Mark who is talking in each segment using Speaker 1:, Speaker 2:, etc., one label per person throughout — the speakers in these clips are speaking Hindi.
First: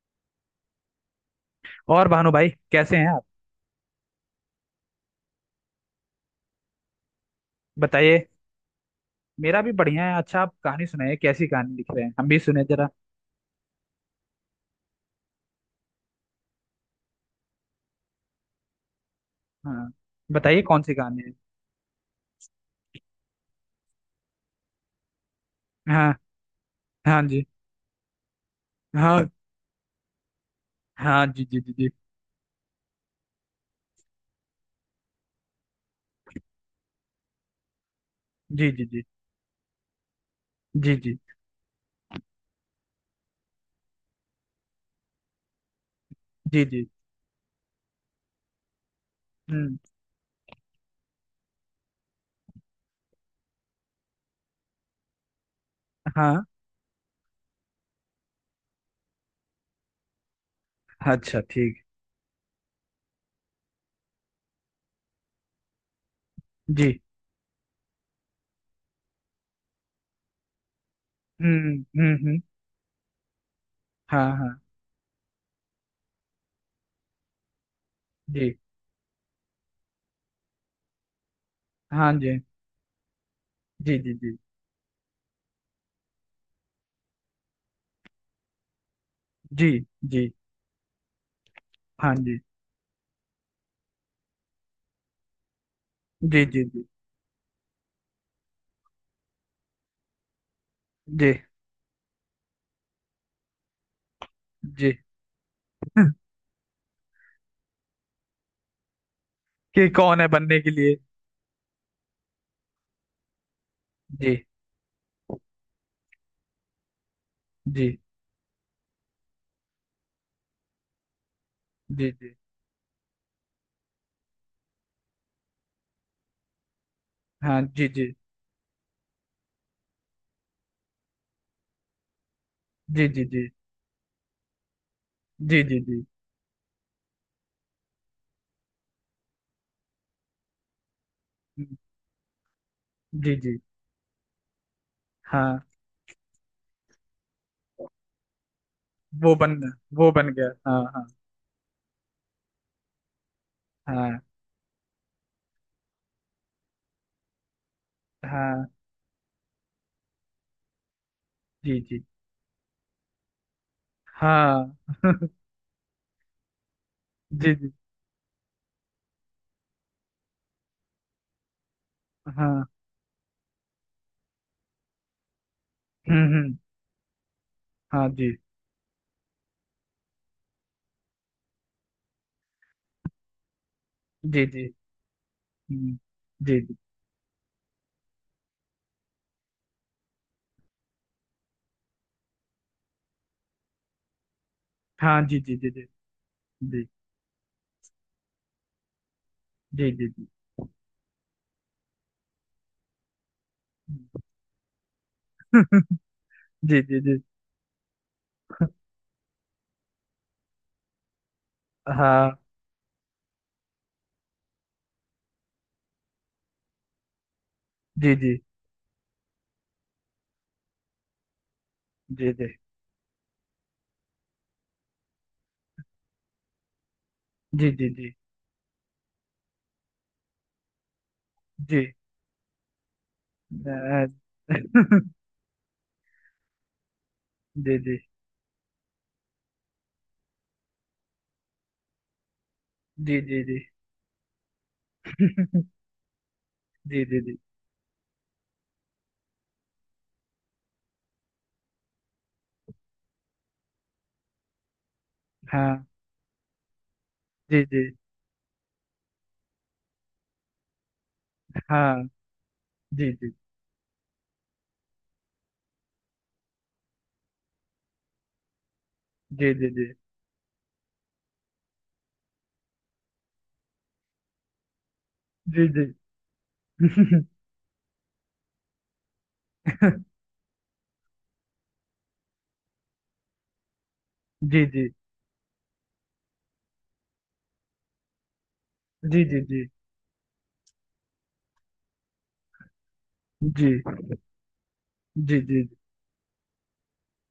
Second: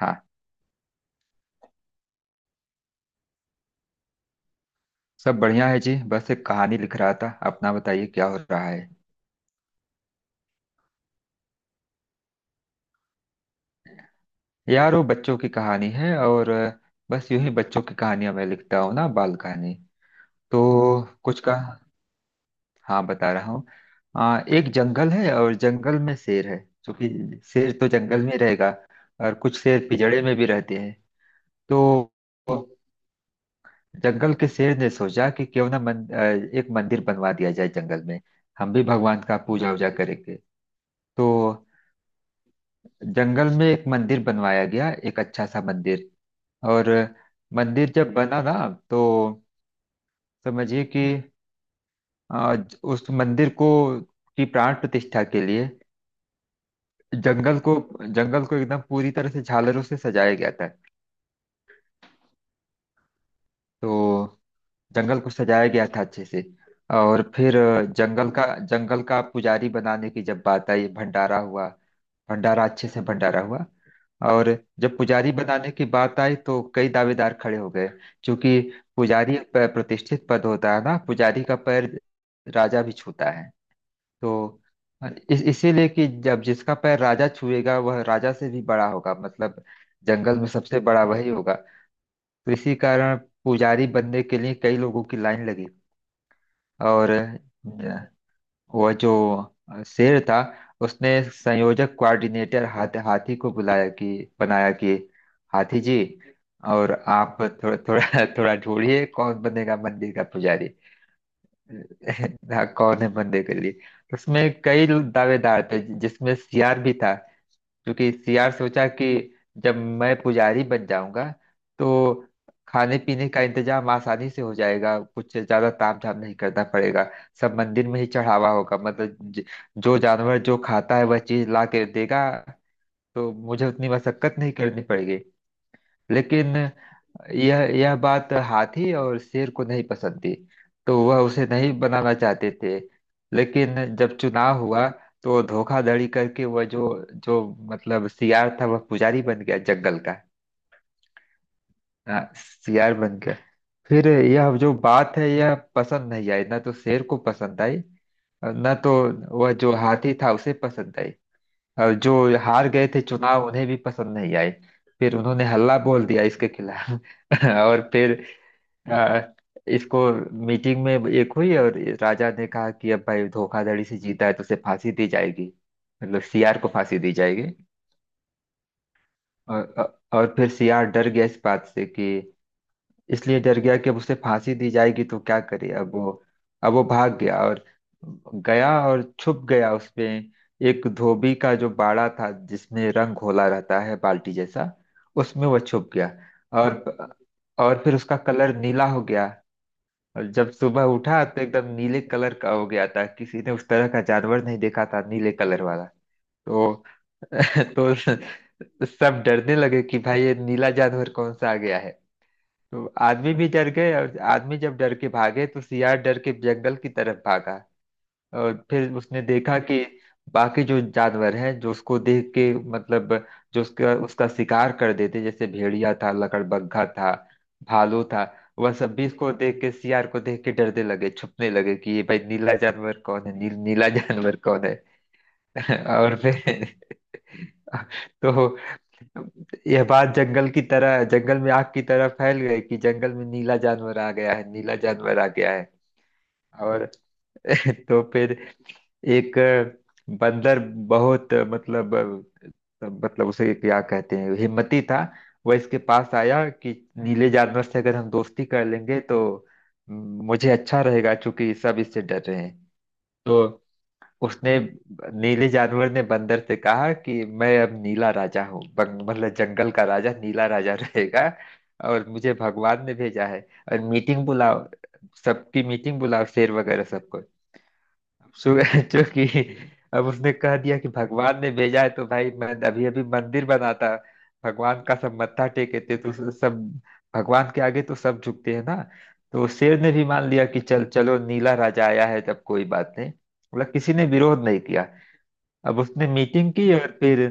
Speaker 1: हाँ,
Speaker 2: और भानु भाई, कैसे हैं आप?
Speaker 1: सब बढ़िया है जी। बस एक कहानी लिख रहा था। अपना बताइए
Speaker 2: बताइए।
Speaker 1: क्या हो रहा है।
Speaker 2: मेरा भी बढ़िया है। अच्छा, आप कहानी सुनाइए। कैसी कहानी लिख रहे हैं? हम भी सुने जरा।
Speaker 1: यार वो बच्चों की कहानी है और बस यूं ही बच्चों की कहानियां मैं लिखता हूँ ना, बाल कहानी।
Speaker 2: हाँ।
Speaker 1: तो
Speaker 2: बताइए, कौन सी कहानी है?
Speaker 1: कुछ का हाँ बता रहा हूँ। एक जंगल है और जंगल
Speaker 2: हाँ।
Speaker 1: में शेर है,
Speaker 2: हाँ
Speaker 1: क्योंकि
Speaker 2: जी।
Speaker 1: शेर तो जंगल में ही रहेगा।
Speaker 2: हाँ।
Speaker 1: और कुछ शेर पिंजड़े में भी रहते हैं।
Speaker 2: हाँ जी जी जी जी।
Speaker 1: तो जंगल के शेर ने सोचा कि क्यों ना एक मंदिर बनवा दिया जाए जंगल में।
Speaker 2: जी
Speaker 1: हम भी
Speaker 2: जी जी
Speaker 1: भगवान का पूजा वूजा करेंगे।
Speaker 2: जी जी
Speaker 1: तो जंगल में एक मंदिर बनवाया गया, एक अच्छा सा मंदिर।
Speaker 2: जी जी।
Speaker 1: और मंदिर जब बना ना, तो
Speaker 2: हम्म।
Speaker 1: समझिए कि आ, उस मंदिर को की प्राण प्रतिष्ठा के लिए
Speaker 2: हाँ।
Speaker 1: जंगल को जंगल को एकदम पूरी तरह से झालरों से सजाया गया था।
Speaker 2: अच्छा, ठीक।
Speaker 1: तो जंगल को सजाया गया था अच्छे से।
Speaker 2: जी।
Speaker 1: और फिर जंगल का जंगल का पुजारी बनाने की जब बात आई, भंडारा हुआ।
Speaker 2: हम्म हम्म। हम्म।
Speaker 1: भंडारा अच्छे से भंडारा हुआ।
Speaker 2: हाँ।
Speaker 1: और
Speaker 2: हाँ
Speaker 1: जब पुजारी बनाने की बात आई तो कई दावेदार खड़े हो गए,
Speaker 2: जी।
Speaker 1: क्योंकि पुजारी एक प्रतिष्ठित पद होता है ना। पुजारी का पैर
Speaker 2: हाँ जी
Speaker 1: राजा भी छूता है।
Speaker 2: जी जी जी।
Speaker 1: तो इस इसीलिए कि जब जिसका पैर राजा छुएगा वह राजा से भी बड़ा होगा, मतलब
Speaker 2: जी जी।
Speaker 1: जंगल में सबसे बड़ा वही होगा।
Speaker 2: हाँ जी
Speaker 1: तो इसी कारण पुजारी बनने के लिए कई लोगों की लाइन लगी।
Speaker 2: जी जी जी
Speaker 1: और वो जो शेर था उसने
Speaker 2: जी
Speaker 1: संयोजक कोऑर्डिनेटर हाथी को बुलाया कि बनाया कि
Speaker 2: जी।
Speaker 1: हाथी जी, और आप थोड़ा थोड़ा थोड़ा ढूंढिए कौन बनेगा
Speaker 2: कि
Speaker 1: मंदिर
Speaker 2: कौन
Speaker 1: का
Speaker 2: है बनने
Speaker 1: पुजारी।
Speaker 2: के लिए?
Speaker 1: हाँ, कौन है मंदिर के लिए।
Speaker 2: जी
Speaker 1: उसमें कई दावेदार थे जिसमें सियार भी था।
Speaker 2: जी
Speaker 1: क्योंकि सियार सोचा कि जब मैं पुजारी बन जाऊंगा
Speaker 2: जी
Speaker 1: तो
Speaker 2: जी।
Speaker 1: खाने पीने का इंतजाम आसानी से हो जाएगा, कुछ ज्यादा ताम झाम नहीं करना पड़ेगा। सब
Speaker 2: हाँ जी
Speaker 1: मंदिर में ही
Speaker 2: जी
Speaker 1: चढ़ावा होगा, मतलब जो जानवर जो खाता है वह चीज ला के देगा।
Speaker 2: जी जी।
Speaker 1: तो
Speaker 2: जी
Speaker 1: मुझे उतनी मशक्कत नहीं करनी पड़ेगी।
Speaker 2: जी जी जी
Speaker 1: लेकिन यह बात हाथी और शेर को नहीं पसंद थी, तो वह उसे नहीं बनाना चाहते थे।
Speaker 2: जी जी।
Speaker 1: लेकिन जब चुनाव हुआ तो
Speaker 2: हाँ।
Speaker 1: धोखाधड़ी करके वह जो जो मतलब सियार था, वह पुजारी
Speaker 2: वो
Speaker 1: बन
Speaker 2: बन
Speaker 1: गया जंगल
Speaker 2: वो
Speaker 1: का।
Speaker 2: बन गया, हाँ हाँ।
Speaker 1: हाँ, सियार बन गया। फिर
Speaker 2: हाँ।
Speaker 1: यह जो बात है यह पसंद नहीं आई, ना तो शेर को पसंद आई,
Speaker 2: हाँ
Speaker 1: न तो वह जो हाथी था उसे पसंद आई।
Speaker 2: जी
Speaker 1: और
Speaker 2: जी।
Speaker 1: जो हार गए थे चुनाव उन्हें भी पसंद नहीं आए।
Speaker 2: हाँ।
Speaker 1: फिर उन्होंने हल्ला बोल दिया इसके खिलाफ।
Speaker 2: जी जी।
Speaker 1: और फिर आ, इसको मीटिंग में एक हुई और राजा ने
Speaker 2: हाँ।
Speaker 1: कहा कि अब भाई धोखाधड़ी से जीता है तो उसे फांसी दी जाएगी, मतलब
Speaker 2: हम्म।
Speaker 1: सीआर को फांसी दी जाएगी।
Speaker 2: हाँ जी
Speaker 1: और फिर सीआर डर गया इस बात से कि, इसलिए डर गया कि अब उसे
Speaker 2: जी
Speaker 1: फांसी
Speaker 2: जी।
Speaker 1: दी जाएगी तो क्या करे अब
Speaker 2: हम्म,
Speaker 1: वो।
Speaker 2: जी
Speaker 1: अब
Speaker 2: जी।
Speaker 1: वो भाग गया और छुप गया उसमें, एक धोबी का जो बाड़ा था जिसमें रंग घोला रहता है बाल्टी जैसा,
Speaker 2: हाँ जी
Speaker 1: उसमें
Speaker 2: जी
Speaker 1: वो
Speaker 2: जी जी
Speaker 1: छुप गया।
Speaker 2: जी
Speaker 1: और और फिर उसका कलर नीला हो गया।
Speaker 2: जी जी।
Speaker 1: और जब सुबह उठा तो एकदम नीले कलर का हो गया था। किसी ने उस तरह का जानवर नहीं देखा था, नीले कलर वाला।
Speaker 2: जी
Speaker 1: तो
Speaker 2: जी जी जी।
Speaker 1: तो सब डरने लगे कि भाई ये नीला जानवर कौन सा आ गया है।
Speaker 2: हाँ
Speaker 1: तो आदमी भी डर गए और आदमी जब डर के भागे तो सियार डर के जंगल की तरफ भागा।
Speaker 2: जी जी
Speaker 1: और फिर उसने देखा कि बाकी जो जानवर हैं जो उसको देख
Speaker 2: जी जी।
Speaker 1: के मतलब जो उसका उसका शिकार कर देते, जैसे भेड़िया था, लकड़बग्घा था,
Speaker 2: जी जी जी
Speaker 1: भालू
Speaker 2: जी।
Speaker 1: था, वह सब भी इसको देख के सियार को देख के डरने लगे, छुपने लगे कि ये भाई नीला जानवर कौन है, नीला
Speaker 2: अ,
Speaker 1: जानवर कौन है। और फिर
Speaker 2: जी जी
Speaker 1: तो यह बात जंगल में आग की तरह फैल गई कि जंगल
Speaker 2: जी
Speaker 1: में
Speaker 2: जी
Speaker 1: नीला
Speaker 2: जी।
Speaker 1: जानवर आ गया है, नीला जानवर आ गया है। और
Speaker 2: जी जी जी।
Speaker 1: तो फिर एक बंदर बहुत मतलब, मतलब उसे क्या कहते हैं, हिम्मती था। वह इसके
Speaker 2: हाँ
Speaker 1: पास आया कि नीले
Speaker 2: जी
Speaker 1: जानवर से
Speaker 2: जी।
Speaker 1: अगर हम दोस्ती कर लेंगे तो मुझे अच्छा रहेगा, क्योंकि सब इससे
Speaker 2: हाँ
Speaker 1: डर रहे हैं।
Speaker 2: जी जी
Speaker 1: तो उसने नीले जानवर ने बंदर से कहा कि मैं अब नीला राजा हूँ, मतलब
Speaker 2: जी
Speaker 1: जंगल का
Speaker 2: जी।
Speaker 1: राजा नीला राजा रहेगा। और मुझे भगवान ने भेजा है, और मीटिंग बुलाओ, सबकी
Speaker 2: जी जी
Speaker 1: मीटिंग बुलाओ, शेर वगैरह सबको।
Speaker 2: जी।
Speaker 1: सु- जो कि अब उसने कह दिया कि भगवान ने भेजा है, तो भाई मैं अभी अभी मंदिर बनाता,
Speaker 2: जी
Speaker 1: भगवान
Speaker 2: जी
Speaker 1: का सब मत्था टेके थे, तो सब भगवान के आगे तो सब झुकते हैं ना।
Speaker 2: जी जी।
Speaker 1: तो
Speaker 2: जी
Speaker 1: शेर ने भी मान लिया कि चल चलो नीला राजा आया है तब कोई बात नहीं,
Speaker 2: जी
Speaker 1: मतलब किसी ने विरोध नहीं किया।
Speaker 2: जी जी
Speaker 1: अब उसने मीटिंग की और फिर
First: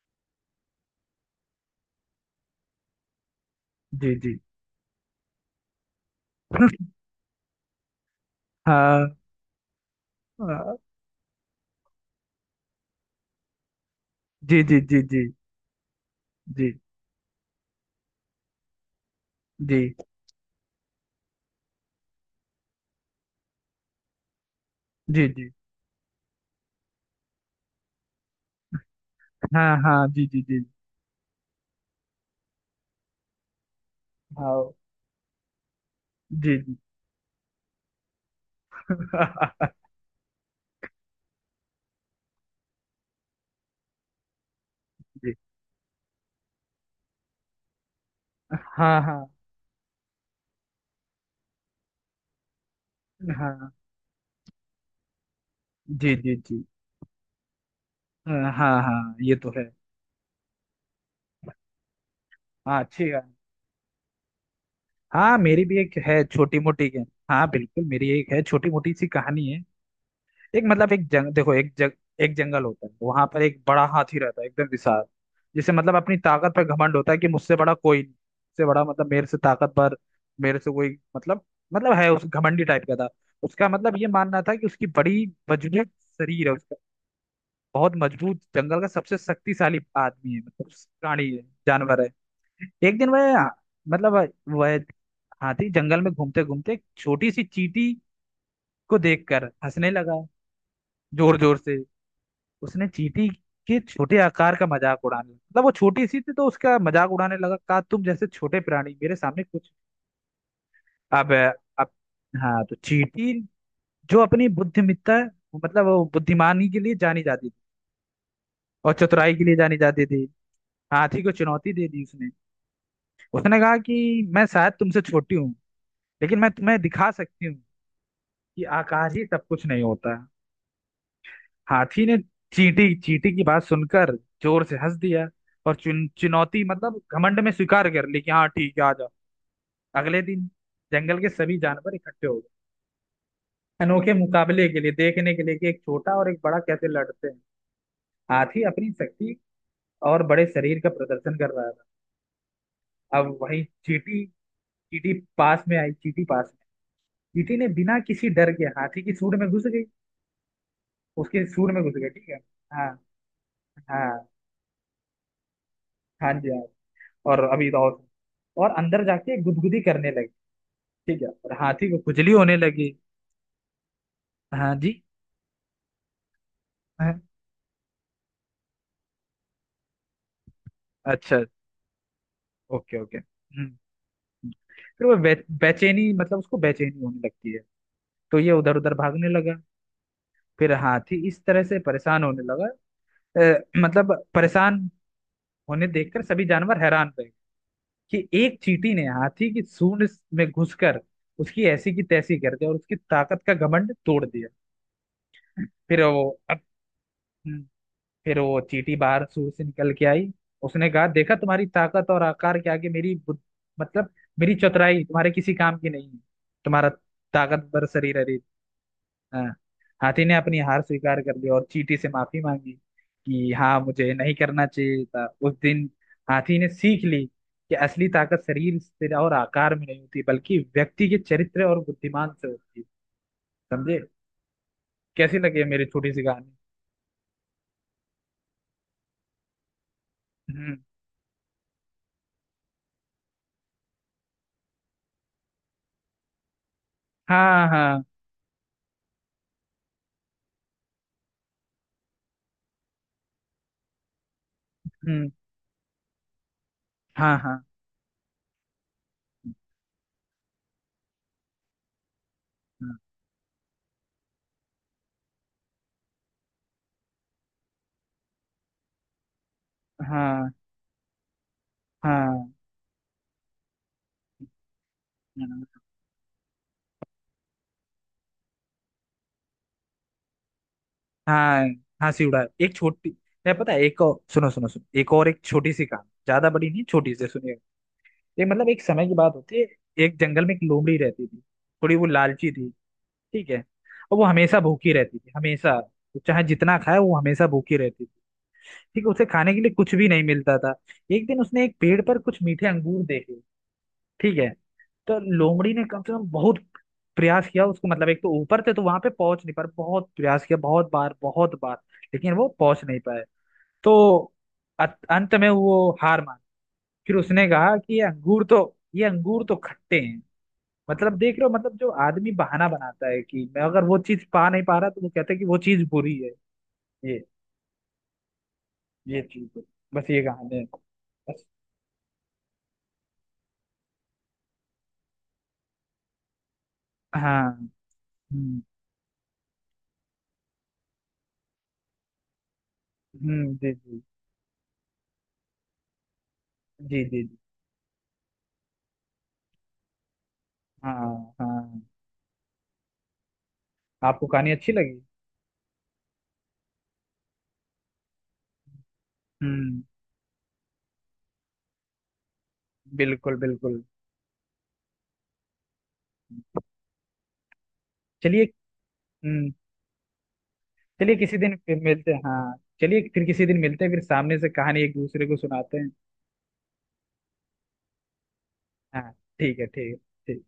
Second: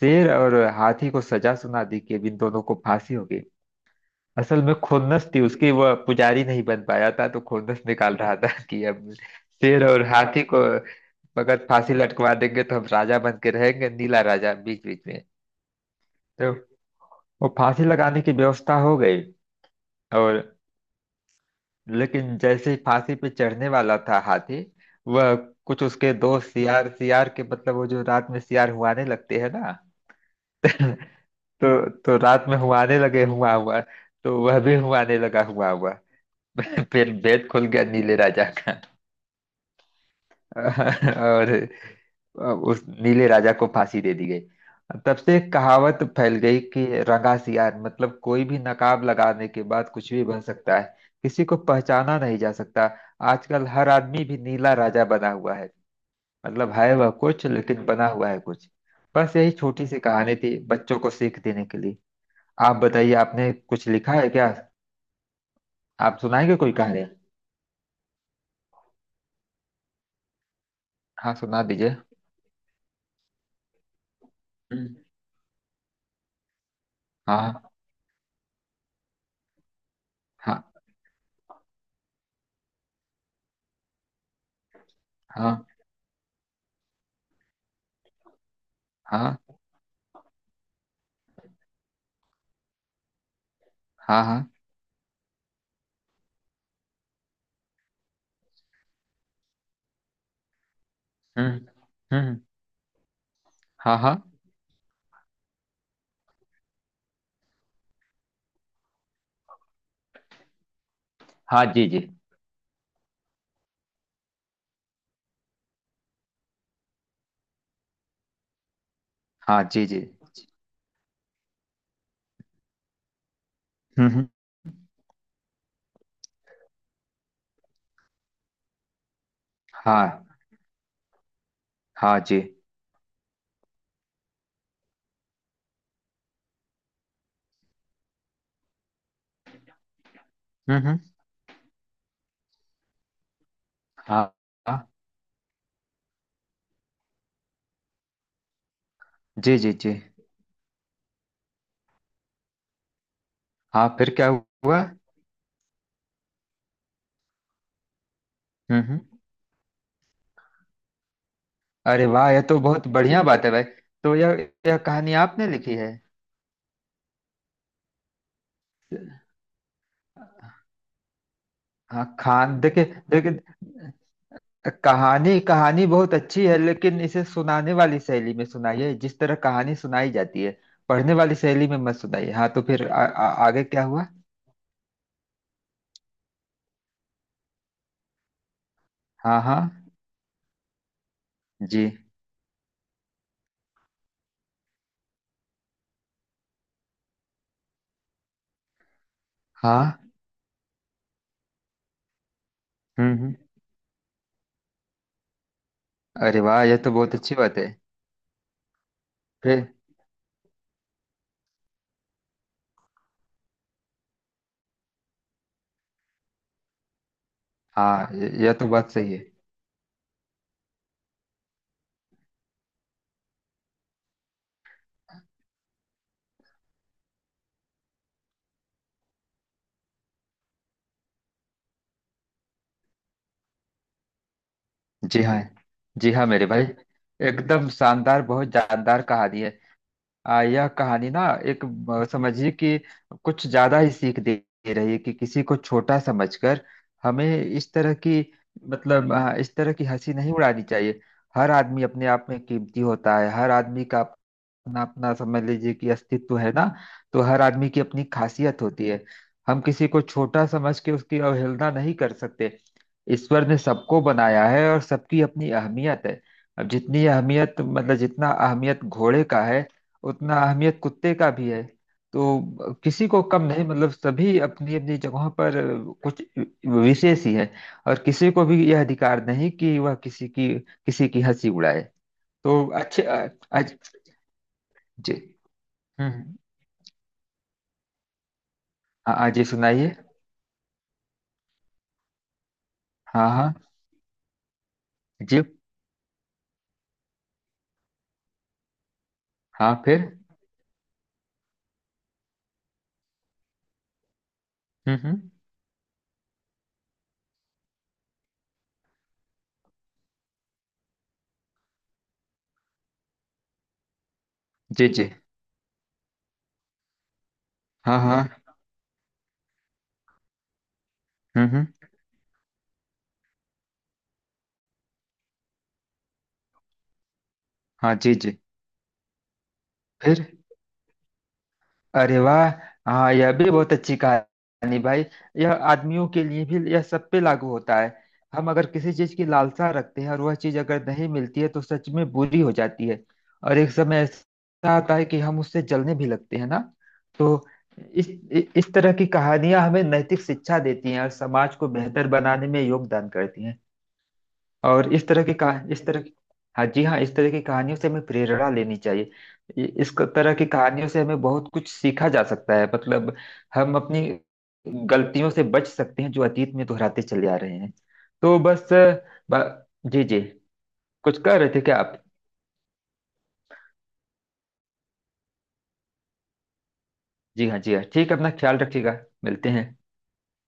Speaker 1: शेर और हाथी को सजा सुना दी कि अब इन दोनों को फांसी होगी।
Speaker 2: जी जी।
Speaker 1: असल में खुन्नस थी उसकी, वह पुजारी नहीं बन पाया था तो खुन्नस निकाल रहा था कि अब
Speaker 2: हाँ।
Speaker 1: शेर और हाथी को
Speaker 2: हाँ,
Speaker 1: अगर फांसी लटकवा देंगे तो हम राजा बन के रहेंगे, नीला राजा
Speaker 2: जी जी
Speaker 1: बीच
Speaker 2: जी
Speaker 1: बीच में।
Speaker 2: जी।
Speaker 1: तो
Speaker 2: जी
Speaker 1: वो फांसी लगाने की व्यवस्था हो गई।
Speaker 2: जी
Speaker 1: और लेकिन जैसे ही फांसी पे चढ़ने वाला था हाथी,
Speaker 2: जी
Speaker 1: वह
Speaker 2: जी।
Speaker 1: कुछ उसके दोस्त सियार सियार के मतलब वो जो रात में सियार हुआने लगते हैं
Speaker 2: हाँ हाँ। जी जी जी।
Speaker 1: ना, तो रात में हुआने लगे हुआ हुआ, तो वह
Speaker 2: हाँ
Speaker 1: भी हुआने लगा हुआ हुआ।
Speaker 2: जी जी।
Speaker 1: फिर भेद खुल गया नीले राजा का। और उस नीले राजा को फांसी दे दी गई। तब
Speaker 2: जी।
Speaker 1: से एक कहावत फैल गई कि रंगा सियार, मतलब कोई भी
Speaker 2: हाँ।
Speaker 1: नकाब
Speaker 2: हाँ
Speaker 1: लगाने के बाद कुछ भी बन सकता है, किसी को पहचाना नहीं जा सकता। आजकल
Speaker 2: हाँ
Speaker 1: हर आदमी भी नीला राजा बना हुआ है,
Speaker 2: जी जी जी।
Speaker 1: मतलब है वह कुछ लेकिन बना हुआ है कुछ।
Speaker 2: हाँ। हाँ, ये
Speaker 1: बस यही
Speaker 2: तो है।
Speaker 1: छोटी सी कहानी थी बच्चों को सीख देने के लिए। आप
Speaker 2: हाँ, अच्छी
Speaker 1: बताइए
Speaker 2: कहानी।
Speaker 1: आपने कुछ लिखा है क्या।
Speaker 2: हाँ, मेरी भी एक
Speaker 1: आप
Speaker 2: है,
Speaker 1: सुनाएंगे
Speaker 2: छोटी
Speaker 1: कोई
Speaker 2: मोटी।
Speaker 1: कहानी।
Speaker 2: हाँ, बिल्कुल, मेरी एक है, छोटी मोटी सी कहानी है। एक, मतलब, एक जंग
Speaker 1: हाँ
Speaker 2: देखो,
Speaker 1: सुना दीजिए।
Speaker 2: एक जंगल होता है। वहां पर एक बड़ा हाथी रहता है, एकदम
Speaker 1: हम्म,
Speaker 2: विशाल। जिसे, मतलब, अपनी ताकत पर घमंड होता है कि
Speaker 1: हाँ,
Speaker 2: मुझसे बड़ा कोई नहीं, मुझसे बड़ा मतलब मेरे से ताकतवर। मेरे
Speaker 1: हाँ,
Speaker 2: से कोई, मतलब मतलब है, उस घमंडी टाइप का था। उसका मतलब ये मानना था कि उसकी बड़ी
Speaker 1: हाँ,
Speaker 2: मजबूत शरीर है उसका। बहुत मजबूत, जंगल का सबसे
Speaker 1: हाँ,
Speaker 2: शक्तिशाली आदमी है, मतलब प्राणी है, जानवर है। एक दिन वह, मतलब,
Speaker 1: हाँ, हाँ,
Speaker 2: वह हाथी जंगल में घूमते घूमते एक छोटी सी चींटी को देखकर हंसने लगा, जोर जोर
Speaker 1: हम्म
Speaker 2: से।
Speaker 1: हम्म,
Speaker 2: उसने चींटी के
Speaker 1: हाँ, हाँ,
Speaker 2: छोटे आकार का मजाक उड़ाने लगा, मतलब वो छोटी सी थी तो उसका मजाक उड़ाने लगा। कहा, तुम जैसे छोटे प्राणी मेरे सामने कुछ, अब
Speaker 1: हाँ, जी
Speaker 2: अब
Speaker 1: जी,
Speaker 2: हाँ। तो चींटी, जो अपनी बुद्धिमत्ता, मतलब वो बुद्धिमानी के लिए जानी जाती थी और चतुराई के लिए
Speaker 1: हाँ
Speaker 2: जानी
Speaker 1: जी जी,
Speaker 2: जाती थी, हाथी को चुनौती दे दी उसने। उसने कहा
Speaker 1: हम्म
Speaker 2: कि
Speaker 1: हम्म,
Speaker 2: मैं शायद तुमसे छोटी हूँ, लेकिन मैं तुम्हें दिखा सकती हूँ कि आकाश ही सब कुछ नहीं होता।
Speaker 1: हाँ,
Speaker 2: हाथी ने
Speaker 1: हाँ, जी,
Speaker 2: चींटी चींटी की बात सुनकर जोर से हंस दिया और चुनौती मतलब घमंड में स्वीकार कर ली कि हाँ, ठीक है, आ जाओ। अगले दिन
Speaker 1: हम्म हम्म,
Speaker 2: जंगल के सभी जानवर इकट्ठे हो गए, अनोखे
Speaker 1: हाँ,
Speaker 2: मुकाबले
Speaker 1: हाँ,
Speaker 2: के लिए, देखने के लिए कि एक छोटा और एक बड़ा कैसे लड़ते हैं। हाथी अपनी शक्ति
Speaker 1: जी जी जी,
Speaker 2: और बड़े शरीर का प्रदर्शन कर रहा था। अब वही
Speaker 1: हाँ फिर
Speaker 2: चींटी
Speaker 1: क्या हुआ।
Speaker 2: चींटी पास में आई, चींटी पास में। चींटी ने बिना किसी डर के
Speaker 1: हम्म
Speaker 2: हाथी की
Speaker 1: हम्म,
Speaker 2: सूंड में घुस गई, उसके सूंड में घुस
Speaker 1: अरे
Speaker 2: गई, ठीक
Speaker 1: वाह,
Speaker 2: है।
Speaker 1: यह तो बहुत
Speaker 2: हाँ
Speaker 1: बढ़िया बात है भाई। तो
Speaker 2: हाँ।
Speaker 1: यह कहानी आपने लिखी है।
Speaker 2: हाँ जी, हाँ। और अभी तो और अंदर जाके गुदगुदी करने लगी। ठीक है, और हाथी को
Speaker 1: हाँ
Speaker 2: खुजली होने
Speaker 1: खान, देखिए
Speaker 2: लगी।
Speaker 1: देखिए,
Speaker 2: हाँ जी,
Speaker 1: कहानी कहानी बहुत अच्छी है, लेकिन
Speaker 2: हाँ।
Speaker 1: इसे सुनाने वाली शैली में सुनाइए, जिस तरह कहानी सुनाई जाती है, पढ़ने वाली
Speaker 2: अच्छा,
Speaker 1: शैली में मत सुनाइए। हाँ तो फिर
Speaker 2: ओके
Speaker 1: आ,
Speaker 2: ओके,
Speaker 1: आ, आगे
Speaker 2: हम्म।
Speaker 1: क्या हुआ।
Speaker 2: फिर वो बेचैनी मतलब उसको बेचैनी होने लगती है, तो ये उधर उधर भागने
Speaker 1: हाँ,
Speaker 2: लगा।
Speaker 1: हाँ,
Speaker 2: फिर हाथी इस तरह से
Speaker 1: जी,
Speaker 2: परेशान होने लगा। मतलब परेशान होने देखकर सभी जानवर हैरान रहे कि एक चींटी ने हाथी की
Speaker 1: हाँ,
Speaker 2: सूंड में घुसकर उसकी ऐसी की तैसी कर दी और उसकी
Speaker 1: हम्म,
Speaker 2: ताकत का घमंड तोड़ दिया। फिर वो
Speaker 1: अरे
Speaker 2: अब,
Speaker 1: वाह, यह तो बहुत अच्छी बात
Speaker 2: हम्म।
Speaker 1: है।
Speaker 2: फिर वो चींटी बाहर सूर से
Speaker 1: फिर,
Speaker 2: निकल के आई। उसने कहा, देखा, तुम्हारी ताकत और आकार के आगे मेरी मतलब मेरी चतुराई तुम्हारे किसी काम की नहीं है। तुम्हारा ताकतवर
Speaker 1: हाँ
Speaker 2: शरीर, अरे।
Speaker 1: यह तो बात सही है।
Speaker 2: हाँ। हाथी ने अपनी हार स्वीकार कर ली और चींटी से माफी मांगी कि हाँ, मुझे नहीं करना चाहिए था उस दिन। हाथी ने सीख ली कि असली ताकत शरीर से और आकार में नहीं होती, बल्कि व्यक्ति के चरित्र और बुद्धिमान से होती है। समझे?
Speaker 1: जी
Speaker 2: कैसी
Speaker 1: हाँ,
Speaker 2: लगी है मेरी
Speaker 1: जी
Speaker 2: छोटी सी
Speaker 1: हाँ मेरे
Speaker 2: कहानी?
Speaker 1: भाई, एकदम शानदार, बहुत जानदार कहानी है। यह
Speaker 2: हम्म।
Speaker 1: कहानी ना एक समझिए कि कुछ ज्यादा ही सीख दे दे रही है कि किसी को छोटा समझकर हमें
Speaker 2: हाँ
Speaker 1: इस तरह
Speaker 2: हाँ।
Speaker 1: की मतलब इस तरह की हंसी नहीं उड़ानी चाहिए। हर आदमी अपने आप में कीमती होता है। हर आदमी का अपना अपना
Speaker 2: हम्म।
Speaker 1: समझ लीजिए कि अस्तित्व है ना। तो
Speaker 2: हाँ
Speaker 1: हर
Speaker 2: हाँ।
Speaker 1: आदमी की अपनी खासियत होती है। हम किसी को छोटा समझ के उसकी अवहेलना नहीं कर सकते।
Speaker 2: हाँ
Speaker 1: ईश्वर ने सबको बनाया है और सबकी अपनी अहमियत है। अब जितनी अहमियत मतलब जितना अहमियत घोड़े का है, उतना अहमियत कुत्ते का भी है।
Speaker 2: हाँ।
Speaker 1: तो किसी को कम नहीं, मतलब सभी अपनी अपनी जगहों पर कुछ विशेष ही है, और किसी को भी यह अधिकार नहीं कि वह किसी की हंसी
Speaker 2: हाँ।
Speaker 1: उड़ाए।
Speaker 2: हाँ सिउड़ा है।
Speaker 1: तो
Speaker 2: एक
Speaker 1: अच्छे,
Speaker 2: छोटी, मैं पता
Speaker 1: आज,
Speaker 2: है, एक और, सुनो सुनो सुनो, एक
Speaker 1: जी,
Speaker 2: और, एक
Speaker 1: हम्म
Speaker 2: छोटी सी कहानी,
Speaker 1: हम्म,
Speaker 2: ज्यादा बड़ी नहीं, छोटी सी, सुनिएगा। ये, मतलब, एक समय की
Speaker 1: हाँ, हाँ,
Speaker 2: बात
Speaker 1: जी
Speaker 2: होती है।
Speaker 1: सुनाइए।
Speaker 2: एक जंगल में एक लोमड़ी रहती थी। थोड़ी वो लालची थी,
Speaker 1: हाँ,
Speaker 2: ठीक
Speaker 1: हाँ,
Speaker 2: है। और वो हमेशा भूखी रहती थी,
Speaker 1: जी,
Speaker 2: हमेशा। चाहे जितना खाए वो हमेशा भूखी रहती थी, ठीक है। उसे खाने के लिए
Speaker 1: हाँ
Speaker 2: कुछ
Speaker 1: फिर,
Speaker 2: भी नहीं मिलता था। एक दिन उसने एक पेड़ पर कुछ मीठे अंगूर देखे, ठीक है। तो
Speaker 1: हम्म,
Speaker 2: लोमड़ी ने कम से कम बहुत प्रयास किया उसको, मतलब एक तो ऊपर थे तो वहां पे पहुंच नहीं पाए, बहुत प्रयास किया, बहुत बार बहुत बार, लेकिन वो पहुंच नहीं पाए। तो
Speaker 1: जी जी,
Speaker 2: अंत में वो हार मान, फिर उसने कहा कि
Speaker 1: हाँ,
Speaker 2: ये अंगूर
Speaker 1: हाँ,
Speaker 2: तो, ये अंगूर तो खट्टे हैं। मतलब देख रहे हो, मतलब
Speaker 1: हम्म,
Speaker 2: जो आदमी बहाना बनाता है कि मैं अगर वो चीज पा नहीं पा रहा, तो वो कहता है कि वो चीज बुरी है। ये
Speaker 1: हाँ, जी जी,
Speaker 2: ये चीज है। बस,
Speaker 1: फिर,
Speaker 2: ये कहानी है। बस।
Speaker 1: अरे वाह, हाँ यह भी बहुत अच्छी कहानी भाई। यह आदमियों के लिए भी, यह सब पे लागू
Speaker 2: हाँ।
Speaker 1: होता है। हम
Speaker 2: हम्म
Speaker 1: अगर किसी चीज की लालसा रखते हैं और वह चीज अगर नहीं मिलती है तो सच में बुरी हो जाती है।
Speaker 2: हम्म।
Speaker 1: और एक
Speaker 2: जी जी
Speaker 1: समय ऐसा आता है कि हम उससे जलने भी लगते हैं ना।
Speaker 2: जी जी
Speaker 1: तो
Speaker 2: जी।
Speaker 1: इस इस तरह की कहानियां हमें नैतिक शिक्षा देती हैं और
Speaker 2: हाँ
Speaker 1: समाज को
Speaker 2: हाँ।
Speaker 1: बेहतर बनाने में योगदान करती हैं।
Speaker 2: आपको कहानी अच्छी
Speaker 1: और
Speaker 2: लगी?
Speaker 1: इस तरह की, हाँ जी हाँ, इस तरह की कहानियों से हमें प्रेरणा लेनी चाहिए।
Speaker 2: हम्म।
Speaker 1: तरह की कहानियों से हमें बहुत कुछ सीखा जा सकता है, मतलब
Speaker 2: बिल्कुल
Speaker 1: हम
Speaker 2: बिल्कुल।
Speaker 1: अपनी गलतियों से बच सकते हैं जो अतीत में दोहराते चले आ रहे हैं। तो
Speaker 2: चलिए।
Speaker 1: बस
Speaker 2: हम्म,
Speaker 1: जी जी,
Speaker 2: चलिए
Speaker 1: कुछ कह
Speaker 2: किसी
Speaker 1: रहे
Speaker 2: दिन
Speaker 1: थे क्या
Speaker 2: फिर
Speaker 1: आप।
Speaker 2: मिलते हैं, हाँ। चलिए, फिर किसी दिन मिलते हैं, फिर सामने से कहानी एक दूसरे को सुनाते हैं।
Speaker 1: जी हाँ, जी हाँ ठीक है, अपना ख्याल रखिएगा,
Speaker 2: हाँ।
Speaker 1: मिलते
Speaker 2: ठीक है,
Speaker 1: हैं।
Speaker 2: ठीक है। ठीक।